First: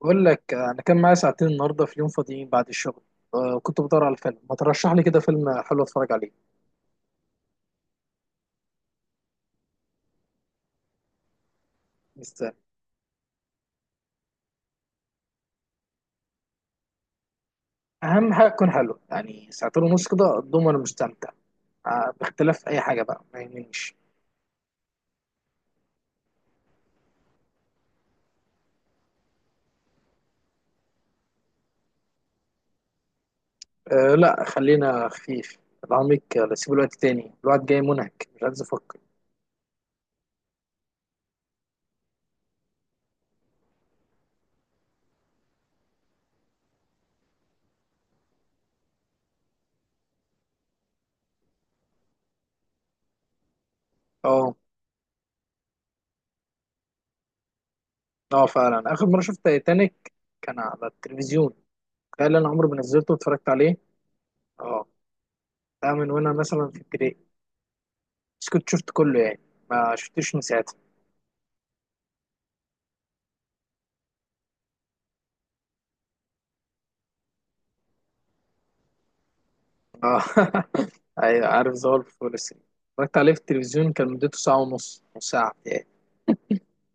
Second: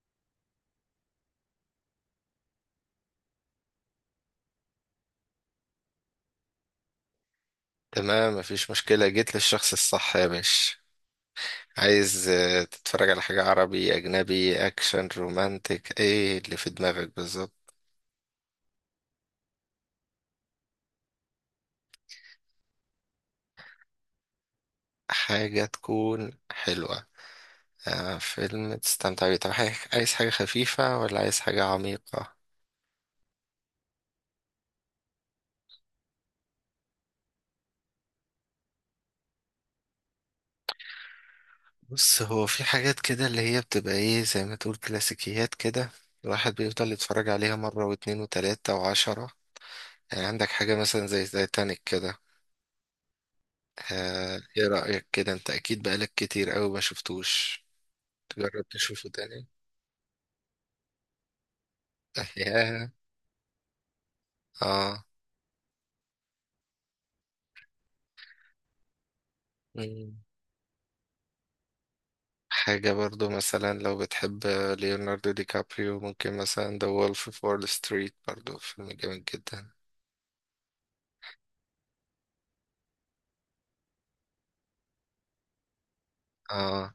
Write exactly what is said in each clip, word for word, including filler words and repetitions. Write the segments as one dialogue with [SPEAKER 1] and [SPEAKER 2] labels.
[SPEAKER 1] بقول لك آه، انا كان معايا ساعتين النهارده في يوم فاضيين بعد الشغل. آه، كنت بدور على فيلم ما ترشح لي كده فيلم حلو اتفرج عليه.
[SPEAKER 2] تمام، مفيش مشكلة، جيت للشخص الصح يا باشا. عايز
[SPEAKER 1] مستني
[SPEAKER 2] آه، تتفرج على حاجة، عربي، أجنبي، أكشن، رومانتك، إيه اللي في دماغك بالظبط؟
[SPEAKER 1] اهم حاجه يكون حلو، يعني ساعتين ونص كده اضمن وانا مستمتع. آه، باختلاف اي حاجه بقى ما يهمنيش.
[SPEAKER 2] حاجة تكون حلوة. آه، فيلم تستمتع بيه. طب، حاجة- عايز حاجة خفيفة ولا عايز حاجة عميقة؟
[SPEAKER 1] أه لا خلينا خفيف. العميق آه، سيب الوقت تاني، الوقت جاي منهك مش عايز افكر.
[SPEAKER 2] بص، هو في حاجات كده اللي هي بتبقى إيه زي ما تقول كلاسيكيات كده. الواحد بيفضل يتفرج عليها مرة واتنين وتلاتة وعشرة. يعني عندك حاجة مثلا زي تايتانيك كده. آه،
[SPEAKER 1] اه.
[SPEAKER 2] ايه رأيك كده؟ انت اكيد بقالك كتير قوي ما شفتوش.
[SPEAKER 1] اه
[SPEAKER 2] تجرب
[SPEAKER 1] فعلا اخر
[SPEAKER 2] تشوفه
[SPEAKER 1] مره شفت
[SPEAKER 2] تاني.
[SPEAKER 1] تايتانيك كان على التلفزيون. تخيل انا عمري ما
[SPEAKER 2] أحياها.
[SPEAKER 1] نزلته واتفرجت عليه. اه،
[SPEAKER 2] اه.
[SPEAKER 1] ده من وانا مثلا في ابتدائي، بس كنت شفت كله يعني، ما
[SPEAKER 2] مم.
[SPEAKER 1] شفتوش من ساعتها.
[SPEAKER 2] حاجة برضو مثلا لو بتحب ليوناردو دي كابريو، ممكن مثلا The Wolf of Wall Street، برضو فيلم جامد جدا.
[SPEAKER 1] اه ايوه عارف ظهر في فول الصين. اتفرجت عليه في التلفزيون كان مدته ساعة ونص، نص ساعة يعني.
[SPEAKER 2] اه.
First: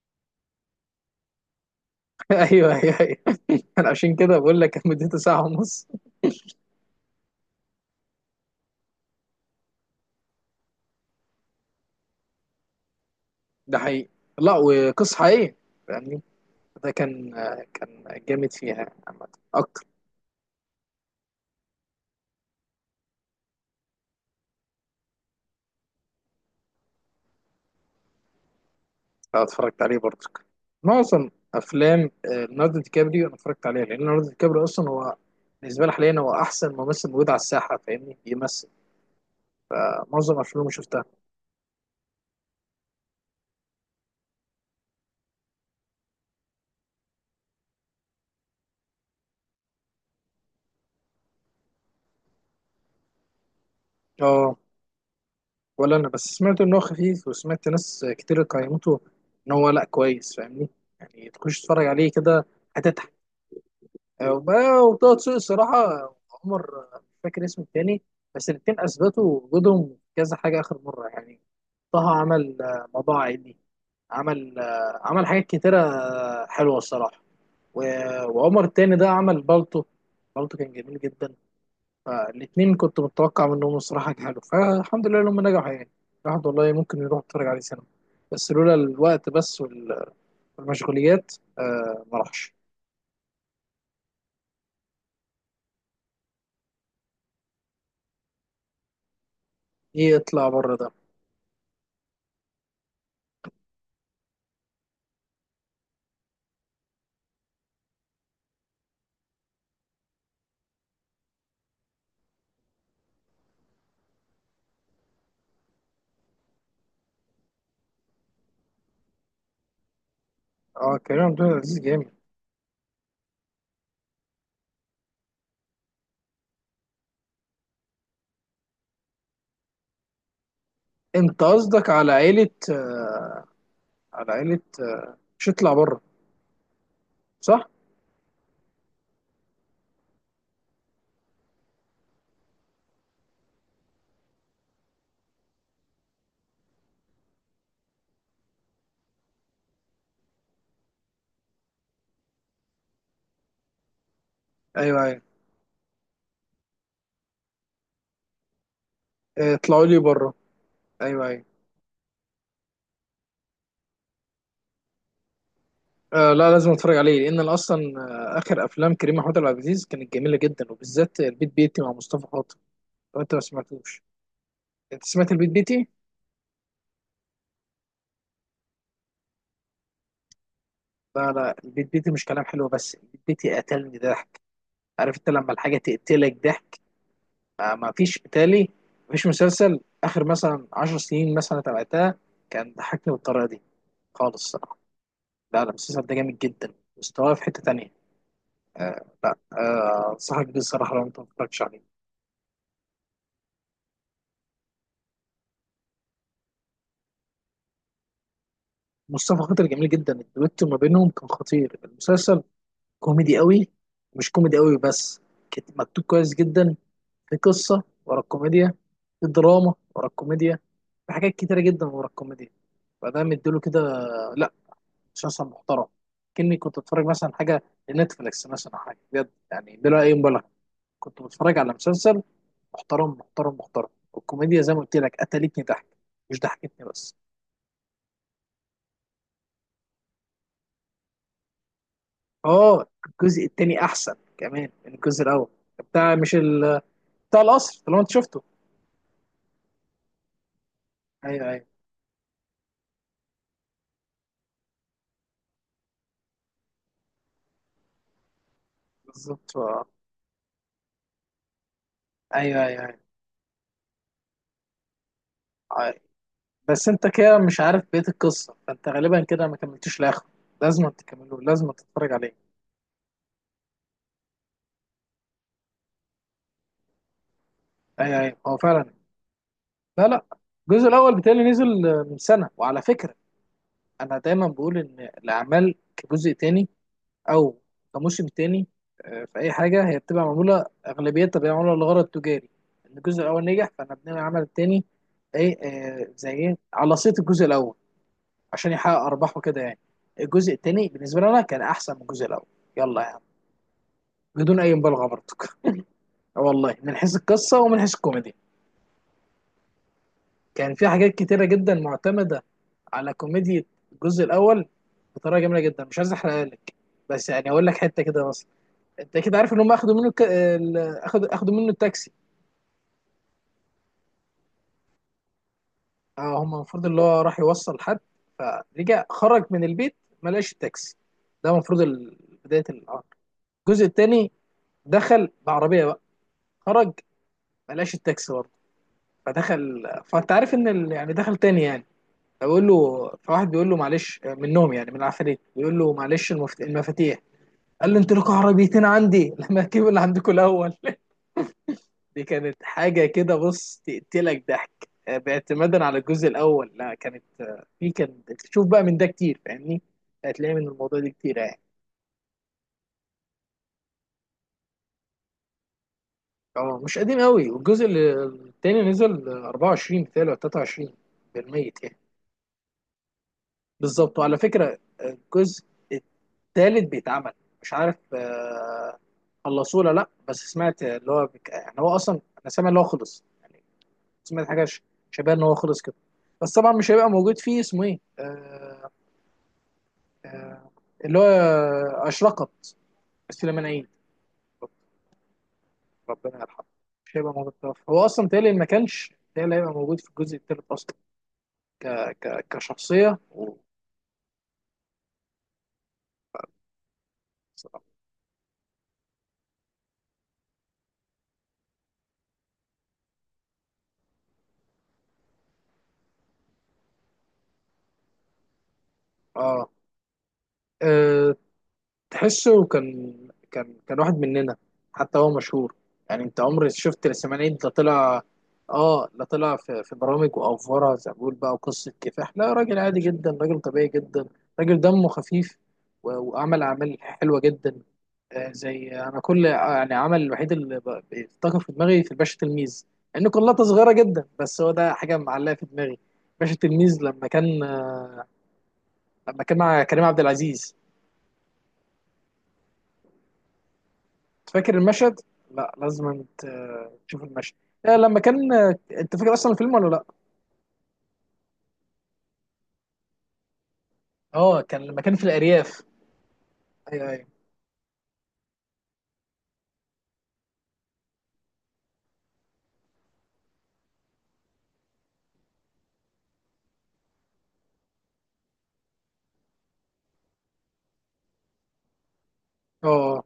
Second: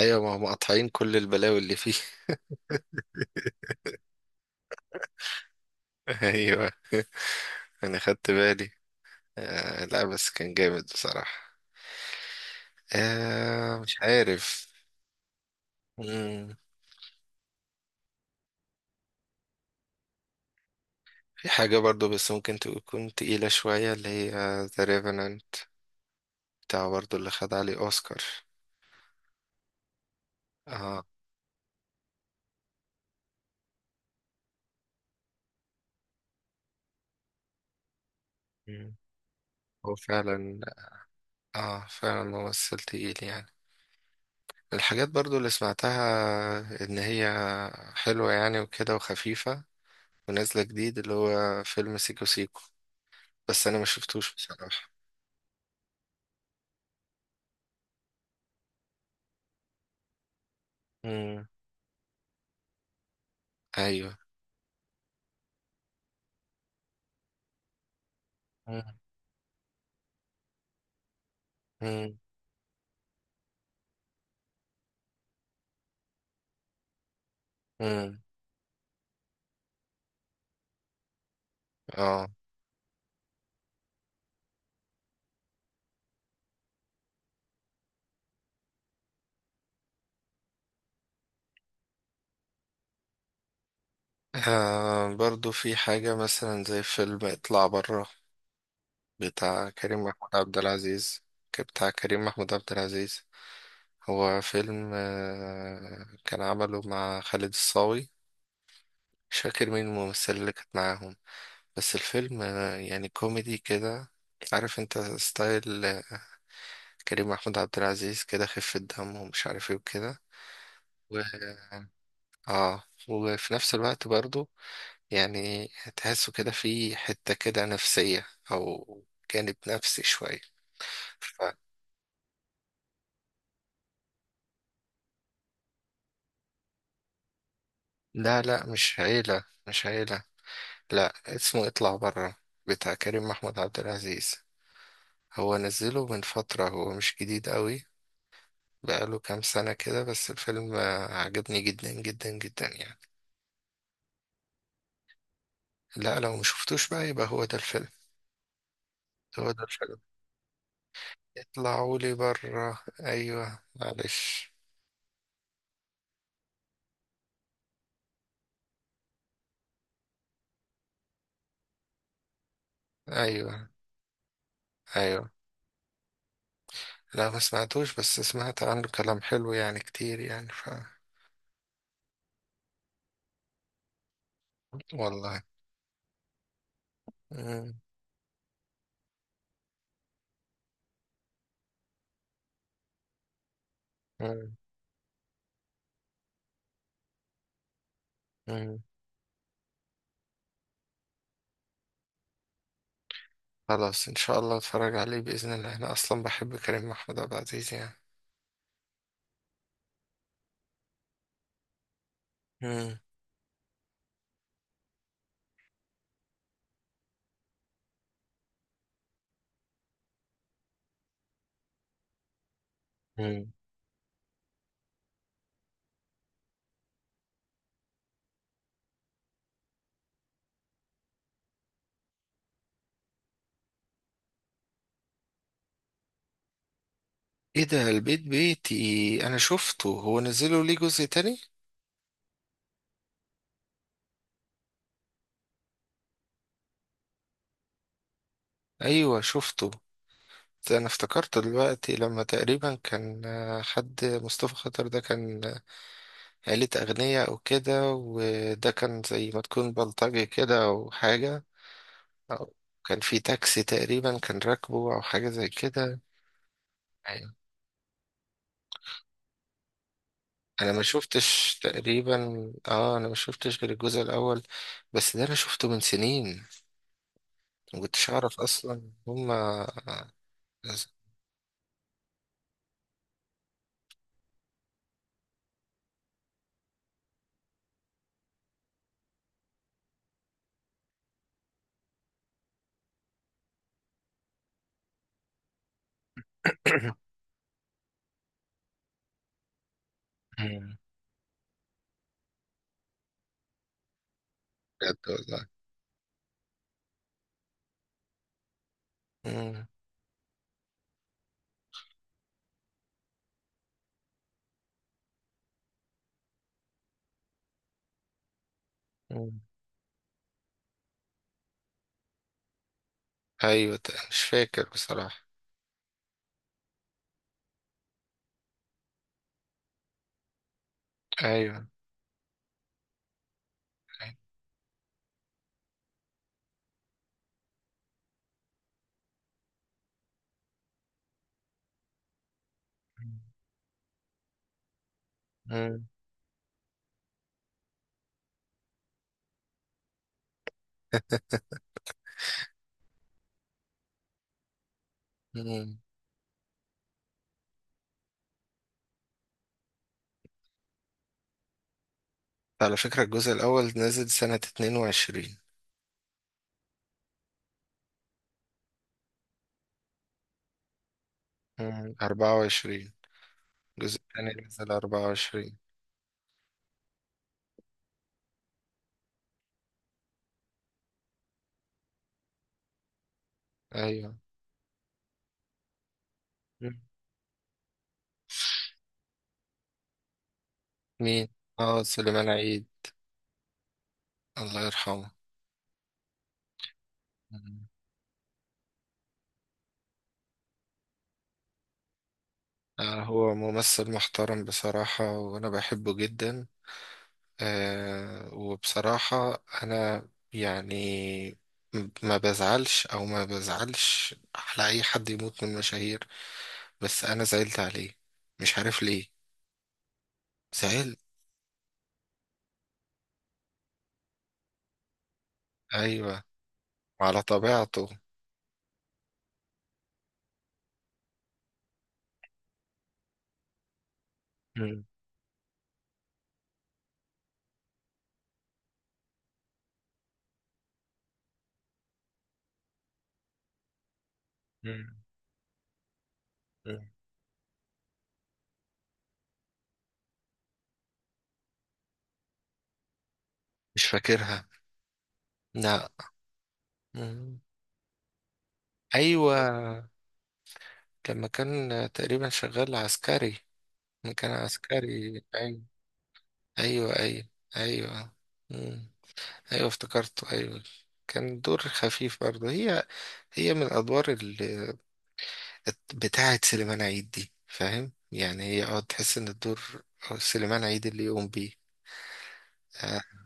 [SPEAKER 2] ايوه، ما هم قاطعين كل البلاوي اللي فيه.
[SPEAKER 1] ايوه ايوه ايوه، أنا عشان كده بقول لك كان مدته ساعة ونص.
[SPEAKER 2] ايوه، انا خدت بالي. آه، لا، بس كان جامد بصراحة.
[SPEAKER 1] ده
[SPEAKER 2] آه، مش
[SPEAKER 1] حقيقي، لا
[SPEAKER 2] عارف.
[SPEAKER 1] وقصة حقيقية فاهمني.
[SPEAKER 2] مم.
[SPEAKER 1] ده كان، كان جامد فيها عامة اكتر.
[SPEAKER 2] في حاجة برضو بس ممكن تكون تقيلة شوية، اللي هي The Revenant، بتاع برضو اللي خد عليه أوسكار.
[SPEAKER 1] لو اتفرجت عليه برضك،
[SPEAKER 2] اه.
[SPEAKER 1] معظم افلام آه، ليوناردو دي كابريو انا اتفرجت عليها، لان ليوناردو دي كابريو اصلا هو بالنسبة لي حاليا هو احسن ممثل موجود على الساحة، فاهمني بيمثل.
[SPEAKER 2] مم. هو
[SPEAKER 1] آه، معظم
[SPEAKER 2] فعلا.
[SPEAKER 1] افلامه شفتها.
[SPEAKER 2] اه، فعلا ممثل تقيل يعني. الحاجات برضو اللي سمعتها ان هي حلوة يعني، وكده، وخفيفة، ونازلة جديد، اللي هو فيلم سيكو سيكو، بس انا ما شفتوش
[SPEAKER 1] اه،
[SPEAKER 2] بصراحة.
[SPEAKER 1] ولا انا بس سمعت ان هو خفيف، وسمعت ناس كتير قيمته ان هو لا كويس، فاهمني، يعني
[SPEAKER 2] امم.
[SPEAKER 1] تخش تتفرج عليه كده هتضحك.
[SPEAKER 2] ايوه.
[SPEAKER 1] وبقى- وطه دسوقي الصراحه. عمر آه، مش فاكر اسمه التاني، بس الاتنين
[SPEAKER 2] امم.
[SPEAKER 1] اثبتوا وجودهم في كذا حاجه اخر مره يعني. طه
[SPEAKER 2] امم.
[SPEAKER 1] عمل آه، موضوع عائلي، عمل آه، عمل حاجات كتيره آه، حلوه الصراحه.
[SPEAKER 2] امم.
[SPEAKER 1] و- وعمر التاني ده عمل بالطو. بالطو كان جميل جدا.
[SPEAKER 2] اه.
[SPEAKER 1] فالاثنين كنت متوقع منهم الصراحه ينجحوا، فالحمد لله لما نجحوا يعني. الواحد والله ممكن يروح يتفرج عليه سينما، بس لولا الوقت بس وال- والمشغوليات آه ما راحش.
[SPEAKER 2] آه، برضو في حاجة مثلا زي فيلم اطلع برا. بتاع كريم
[SPEAKER 1] ايه
[SPEAKER 2] محمود
[SPEAKER 1] يطلع
[SPEAKER 2] عبد
[SPEAKER 1] بره ده؟
[SPEAKER 2] العزيز. ك- بتاع كريم محمود عبد العزيز. هو فيلم آه، كان عمله مع خالد الصاوي. مش فاكر مين الممثلة اللي كانت معاهم. بس الفيلم آه، يعني كوميدي كده. عارف انت ستايل آه، كريم محمود عبد العزيز كده، خفة دم ومش عارف ايه وكده.
[SPEAKER 1] اه
[SPEAKER 2] و
[SPEAKER 1] كريم عبد العزيز جامد.
[SPEAKER 2] اه وفي نفس الوقت برضو، يعني تحسه كده في حتة كده نفسية، أو جانب نفسي شوية. ف...
[SPEAKER 1] انت قصدك على عيله آه، على عيله آه مش يطلع بره، صح؟
[SPEAKER 2] لا، لا، مش عيلة، مش عيلة. لا، اسمه اطلع برا، بتاع كريم محمود عبد العزيز. هو نزله من فترة، هو مش جديد قوي. بقاله كام سنة كده، بس الفيلم آه، عجبني جدا جدا جدا يعني.
[SPEAKER 1] ايوه ايوه،
[SPEAKER 2] لا، لو مشفتوش بقى يبقى هو ده الفيلم. هو
[SPEAKER 1] آه،
[SPEAKER 2] ده
[SPEAKER 1] اطلعوا
[SPEAKER 2] الفيلم.
[SPEAKER 1] لي بره. ايوه ايولا،
[SPEAKER 2] اطلعولي برا، ايوه، معلش.
[SPEAKER 1] آه لا لازم اتفرج عليه لان أنا اصلا آه اخر افلام كريم محمود عبد العزيز كانت جميله جدا، وبالذات البيت بيتي مع مصطفى خاطر. لو انت ما
[SPEAKER 2] ايوه،
[SPEAKER 1] سمعتوش، انت
[SPEAKER 2] ايوه.
[SPEAKER 1] سمعت البيت بيتي؟
[SPEAKER 2] لا، ما سمعتوش، بس سمعت عنه كلام حلو يعني كتير يعني ف
[SPEAKER 1] لا لا، البيت بيتي مش كلام حلو بس، البيت بيتي قتلني ضحك. عارف انت
[SPEAKER 2] والله.
[SPEAKER 1] لما الحاجة تقتلك ضحك، ما
[SPEAKER 2] مم.
[SPEAKER 1] ما فيش بتالي. ما فيش مسلسل آخر مثلا عشر سنين مثلا تابعتها كان ضحكني بالطريقة دي خالص
[SPEAKER 2] مم.
[SPEAKER 1] الصراحة. لا لا، المسلسل ده جامد جدا مستواه في حتة تانية.
[SPEAKER 2] مم.
[SPEAKER 1] لا آه، أنصحك بيه الصراحة لو أنت ما اتفرجتش عليه.
[SPEAKER 2] خلاص، ان شاء الله اتفرج عليه باذن الله، انا اصلا بحب كريم محمود عبد العزيز يعني.
[SPEAKER 1] مصطفى خاطر جميل جدا، الدويتو ما بينهم كان خطير المسلسل.
[SPEAKER 2] مم.
[SPEAKER 1] كوميدي قوي، مش كوميدي قوي بس، كت- مكتوب كويس جدا. في قصة ورا الكوميديا، في دراما ورا الكوميديا، في حاجات كتيرة جدا ورا الكوميديا، فده
[SPEAKER 2] مم.
[SPEAKER 1] مديله كده. لا، مسلسل محترم، كأني كنت بتفرج مثلا حاجة لنتفليكس مثلا أو حاجة بجد يعني بلا أي مبالغة. كنت بتفرج على مسلسل محترم محترم محترم، والكوميديا زي ما قلت لك قتلتني ضحك، مش ضحكتني بس.
[SPEAKER 2] ايه ده؟ البيت بيتي انا شفته، هو نزلوا ليه جزء تاني؟
[SPEAKER 1] اه الجزء التاني أحسن كمان من الجزء الأول. بتاع مش ال... بتاع القصر اللي هو أنت شفته.
[SPEAKER 2] ايوه، شفته. انا افتكرت
[SPEAKER 1] أيوه أيوه
[SPEAKER 2] دلوقتي لما تقريبا كان آه، حد مصطفى خاطر ده كان آه، عيلة أغنياء أو كده، وده كان زي ما
[SPEAKER 1] بالظبط
[SPEAKER 2] تكون
[SPEAKER 1] آه.
[SPEAKER 2] بلطجي كده أو حاجة. أو
[SPEAKER 1] أيوه
[SPEAKER 2] كان
[SPEAKER 1] أيوه
[SPEAKER 2] في تاكسي تقريبا، كان راكبه أو حاجة زي
[SPEAKER 1] أيوه.
[SPEAKER 2] كده.
[SPEAKER 1] بس انت
[SPEAKER 2] أيوة.
[SPEAKER 1] كده مش عارف بقية القصة، فانت غالبا كده ما كملتوش لاخره.
[SPEAKER 2] أنا ما
[SPEAKER 1] لازم تكمله،
[SPEAKER 2] شفتش
[SPEAKER 1] لازم تتفرج
[SPEAKER 2] تقريبا.
[SPEAKER 1] عليه.
[SPEAKER 2] آه، أنا ما شفتش غير الجزء الأول. بس ده أنا شفته من سنين. ما
[SPEAKER 1] اي
[SPEAKER 2] كنتش
[SPEAKER 1] اي
[SPEAKER 2] أعرف
[SPEAKER 1] هو فعلا.
[SPEAKER 2] أصلا هما.
[SPEAKER 1] لا لا، الجزء الاول بتاعي نزل من سنة، وعلى فكرة انا دايما بقول ان الاعمال كجزء تاني او كموسم تاني، آه، في اي حاجة هي بتبقى معمولة اغلبيتها بتبقى معمولة لغرض تجاري. ان الجزء الاول نجح فانا بنعمل العمل التاني. ايه آه، زي ايه على صيت الجزء الاول عشان يحقق ارباحه كده يعني. الجزء التاني بالنسبة لنا كان احسن من الجزء الاول، يلا بدون اي
[SPEAKER 2] بجد
[SPEAKER 1] مبالغه
[SPEAKER 2] والله.
[SPEAKER 1] برضك. والله من حيث القصه ومن حيث الكوميديا،
[SPEAKER 2] مم.
[SPEAKER 1] كان في حاجات كتيره جدا معتمده على كوميديا الجزء الاول بطريقه جميله جدا. مش عايز احرقها لك، بس يعني اقول لك حته كده بس. انت كده
[SPEAKER 2] مم.
[SPEAKER 1] عارف ان هم اخدوا منه ك... ال- اخد اخدوا منه التاكسي.
[SPEAKER 2] أيوة. مش فاكر بصراحة.
[SPEAKER 1] اه هم المفروض اللي هو راح يوصل حد، فرجع خرج من البيت ما لقاش التاكسي. ده
[SPEAKER 2] ايوه.
[SPEAKER 1] المفروض ال- بدايه الامر. الجزء
[SPEAKER 2] أيوة.
[SPEAKER 1] الثاني، دخل بعربيه بقى، خرج ما لقاش التاكسي برضه، فدخل، فانت عارف ان ال... يعني دخل تاني يعني. فبقول له، فواحد بيقول له معلش، منهم يعني من العفاريت، بيقول
[SPEAKER 2] مم.
[SPEAKER 1] له معلش المفت- المفاتيح. قال له انتوا لكم عربيتين عندي، لما اجيب اللي عندكم الاول دي كانت حاجه كده بص تقتلك ضحك آه،
[SPEAKER 2] مم.
[SPEAKER 1] باعتمادا على الجزء الاول. لا كانت آه، في، كان تشوف بقى من ده كتير فاهمني، هتلاقي من الموضوع ده كتير يعني.
[SPEAKER 2] على فكرة، الجزء الأول نزل سنة اتنين وعشرين.
[SPEAKER 1] اه مش قديم قوي، والجزء اللي- التاني نزل آه، أربعة وعشرين بتاعي ولا تلاتة وعشرين بالميت
[SPEAKER 2] مم.
[SPEAKER 1] يعني.
[SPEAKER 2] أربعة وعشرين. الجزء
[SPEAKER 1] بالظبط. وعلى
[SPEAKER 2] الثاني نزل
[SPEAKER 1] فكره
[SPEAKER 2] أربعة وعشرين.
[SPEAKER 1] الجزء تالت بيتعمل، مش عارف آه، خلصوه ولا لا. بس سمعت اللي هو بك... يعني هو اصلا انا سامع اللي هو خلص يعني.
[SPEAKER 2] أيوة.
[SPEAKER 1] سمعت حاجه ش- شبه ان هو خلص كده. بس طبعا
[SPEAKER 2] مم.
[SPEAKER 1] مش هيبقى موجود فيه، اسمه ايه آه، آه، اللي هو
[SPEAKER 2] مين؟ اه، سليمان عيد.
[SPEAKER 1] اشرقت، سليمان عيد،
[SPEAKER 2] الله يرحمه.
[SPEAKER 1] ربنا يرحمه. مش هيبقى موجود
[SPEAKER 2] مم.
[SPEAKER 1] ده. هو اصلا تالي ما كانش تالي هيبقى موجود في الجزء التالت اصلا. ك... ك...
[SPEAKER 2] آه،
[SPEAKER 1] كشخصيه
[SPEAKER 2] هو
[SPEAKER 1] و...
[SPEAKER 2] ممثل محترم بصراحة وأنا بحبه جدا. آه، وبصراحة أنا، يعني، م- ما بزعلش أو ما بزعلش على أي حد يموت من المشاهير. بس أنا زعلت عليه. مش عارف ليه.
[SPEAKER 1] اه
[SPEAKER 2] زعل.
[SPEAKER 1] آه، تحسه كان، كان كان واحد مننا، حتى هو مشهور
[SPEAKER 2] ايوه.
[SPEAKER 1] يعني. انت عمرك شفت
[SPEAKER 2] وعلى
[SPEAKER 1] السمانين ده
[SPEAKER 2] طبيعته.
[SPEAKER 1] طلع؟ اه لا، طلع في، في برامج وافوره زي ما بقول بقى، وقصه كفاح. لا راجل عادي جدا، راجل طبيعي جدا، راجل
[SPEAKER 2] مم.
[SPEAKER 1] دمه خفيف. و- وعمل اعمال حلوه جدا. آه زي انا كل آه، يعني عمل الوحيد اللي ب- بيفتكر في دماغي، في الباشا تلميذ، لان كلها صغيره جدا بس هو ده
[SPEAKER 2] مم.
[SPEAKER 1] حاجه معلقه في دماغي. باشا
[SPEAKER 2] مم.
[SPEAKER 1] تلميذ لما كان، لما كان مع كريم عبد العزيز.
[SPEAKER 2] مش فاكرها.
[SPEAKER 1] فاكر المشهد؟ لا
[SPEAKER 2] لا.
[SPEAKER 1] لازم ت- تشوف
[SPEAKER 2] مم.
[SPEAKER 1] المشهد. آه، لما كان آه، انت
[SPEAKER 2] ايوه،
[SPEAKER 1] فاكر اصلا الفيلم ولا لا؟
[SPEAKER 2] لما كان تقريبا شغال عسكري. لما كان
[SPEAKER 1] اه كان لما كان
[SPEAKER 2] عسكري،
[SPEAKER 1] في
[SPEAKER 2] ايوه.
[SPEAKER 1] الارياف.
[SPEAKER 2] ايوه،
[SPEAKER 1] ايوه ايوه.
[SPEAKER 2] ايوه، ايوه. مم. ايوه، افتكرته، ايوه. كان دور خفيف برضه، هي هي من الادوار اللي بتاعه سليمان عيد دي، فاهم يعني، هي اه تحس ان الدور آه، سليمان عيد اللي يقوم بيه. آه،
[SPEAKER 1] اه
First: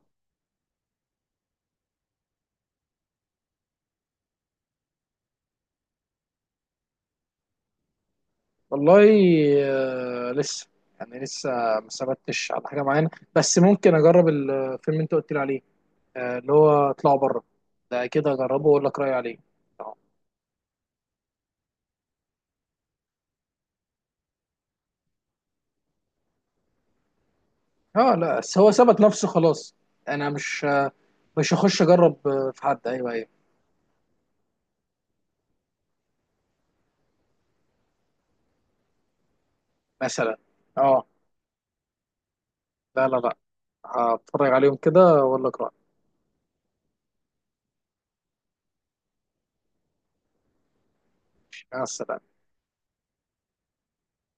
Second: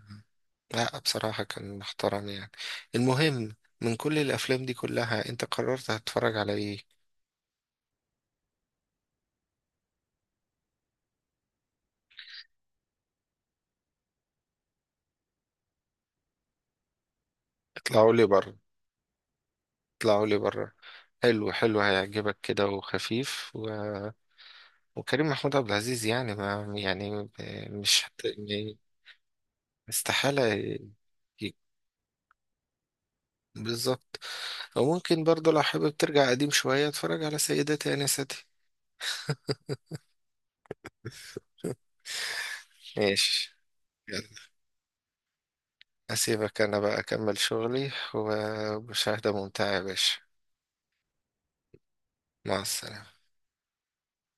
[SPEAKER 2] لا، بصراحة كان محترم يعني. المهم، من كل الأفلام دي كلها، أنت قررت هتتفرج على إيه؟
[SPEAKER 1] والله آه، لسه، يعني لسه ما ثبتش على حاجه معينه. بس ممكن اجرب الفيلم اللي انت قلت لي عليه، آه، اللي هو اطلعوا بره. ده
[SPEAKER 2] اطلعوا لي
[SPEAKER 1] كده
[SPEAKER 2] بره،
[SPEAKER 1] اجربه واقول لك رايي عليه. اه
[SPEAKER 2] اطلعوا لي بره. حلو، حلو، هيعجبك كده، وخفيف و... وكريم محمود عبد العزيز يعني، ما يعني، مش
[SPEAKER 1] آه،
[SPEAKER 2] هت...
[SPEAKER 1] لا بس هو
[SPEAKER 2] يعني.
[SPEAKER 1] ثبت نفسه خلاص. انا
[SPEAKER 2] استحالة.
[SPEAKER 1] مش،
[SPEAKER 2] ي-
[SPEAKER 1] مش هخش اجرب آه، في حد. ايوه ايوه
[SPEAKER 2] بالظبط. أو ممكن برضه، لو حابب ترجع قديم شوية، اتفرج على سيداتي أنستي.
[SPEAKER 1] مثلا. اه لا لا لا،
[SPEAKER 2] ماشي. يلا،
[SPEAKER 1] هتفرج عليهم كده واقول لك رايي.
[SPEAKER 2] أسيبك أنا بقى أكمل شغلي، ومشاهدة ممتعة يا باشا.
[SPEAKER 1] مع السلامة.
[SPEAKER 2] مع السلامة.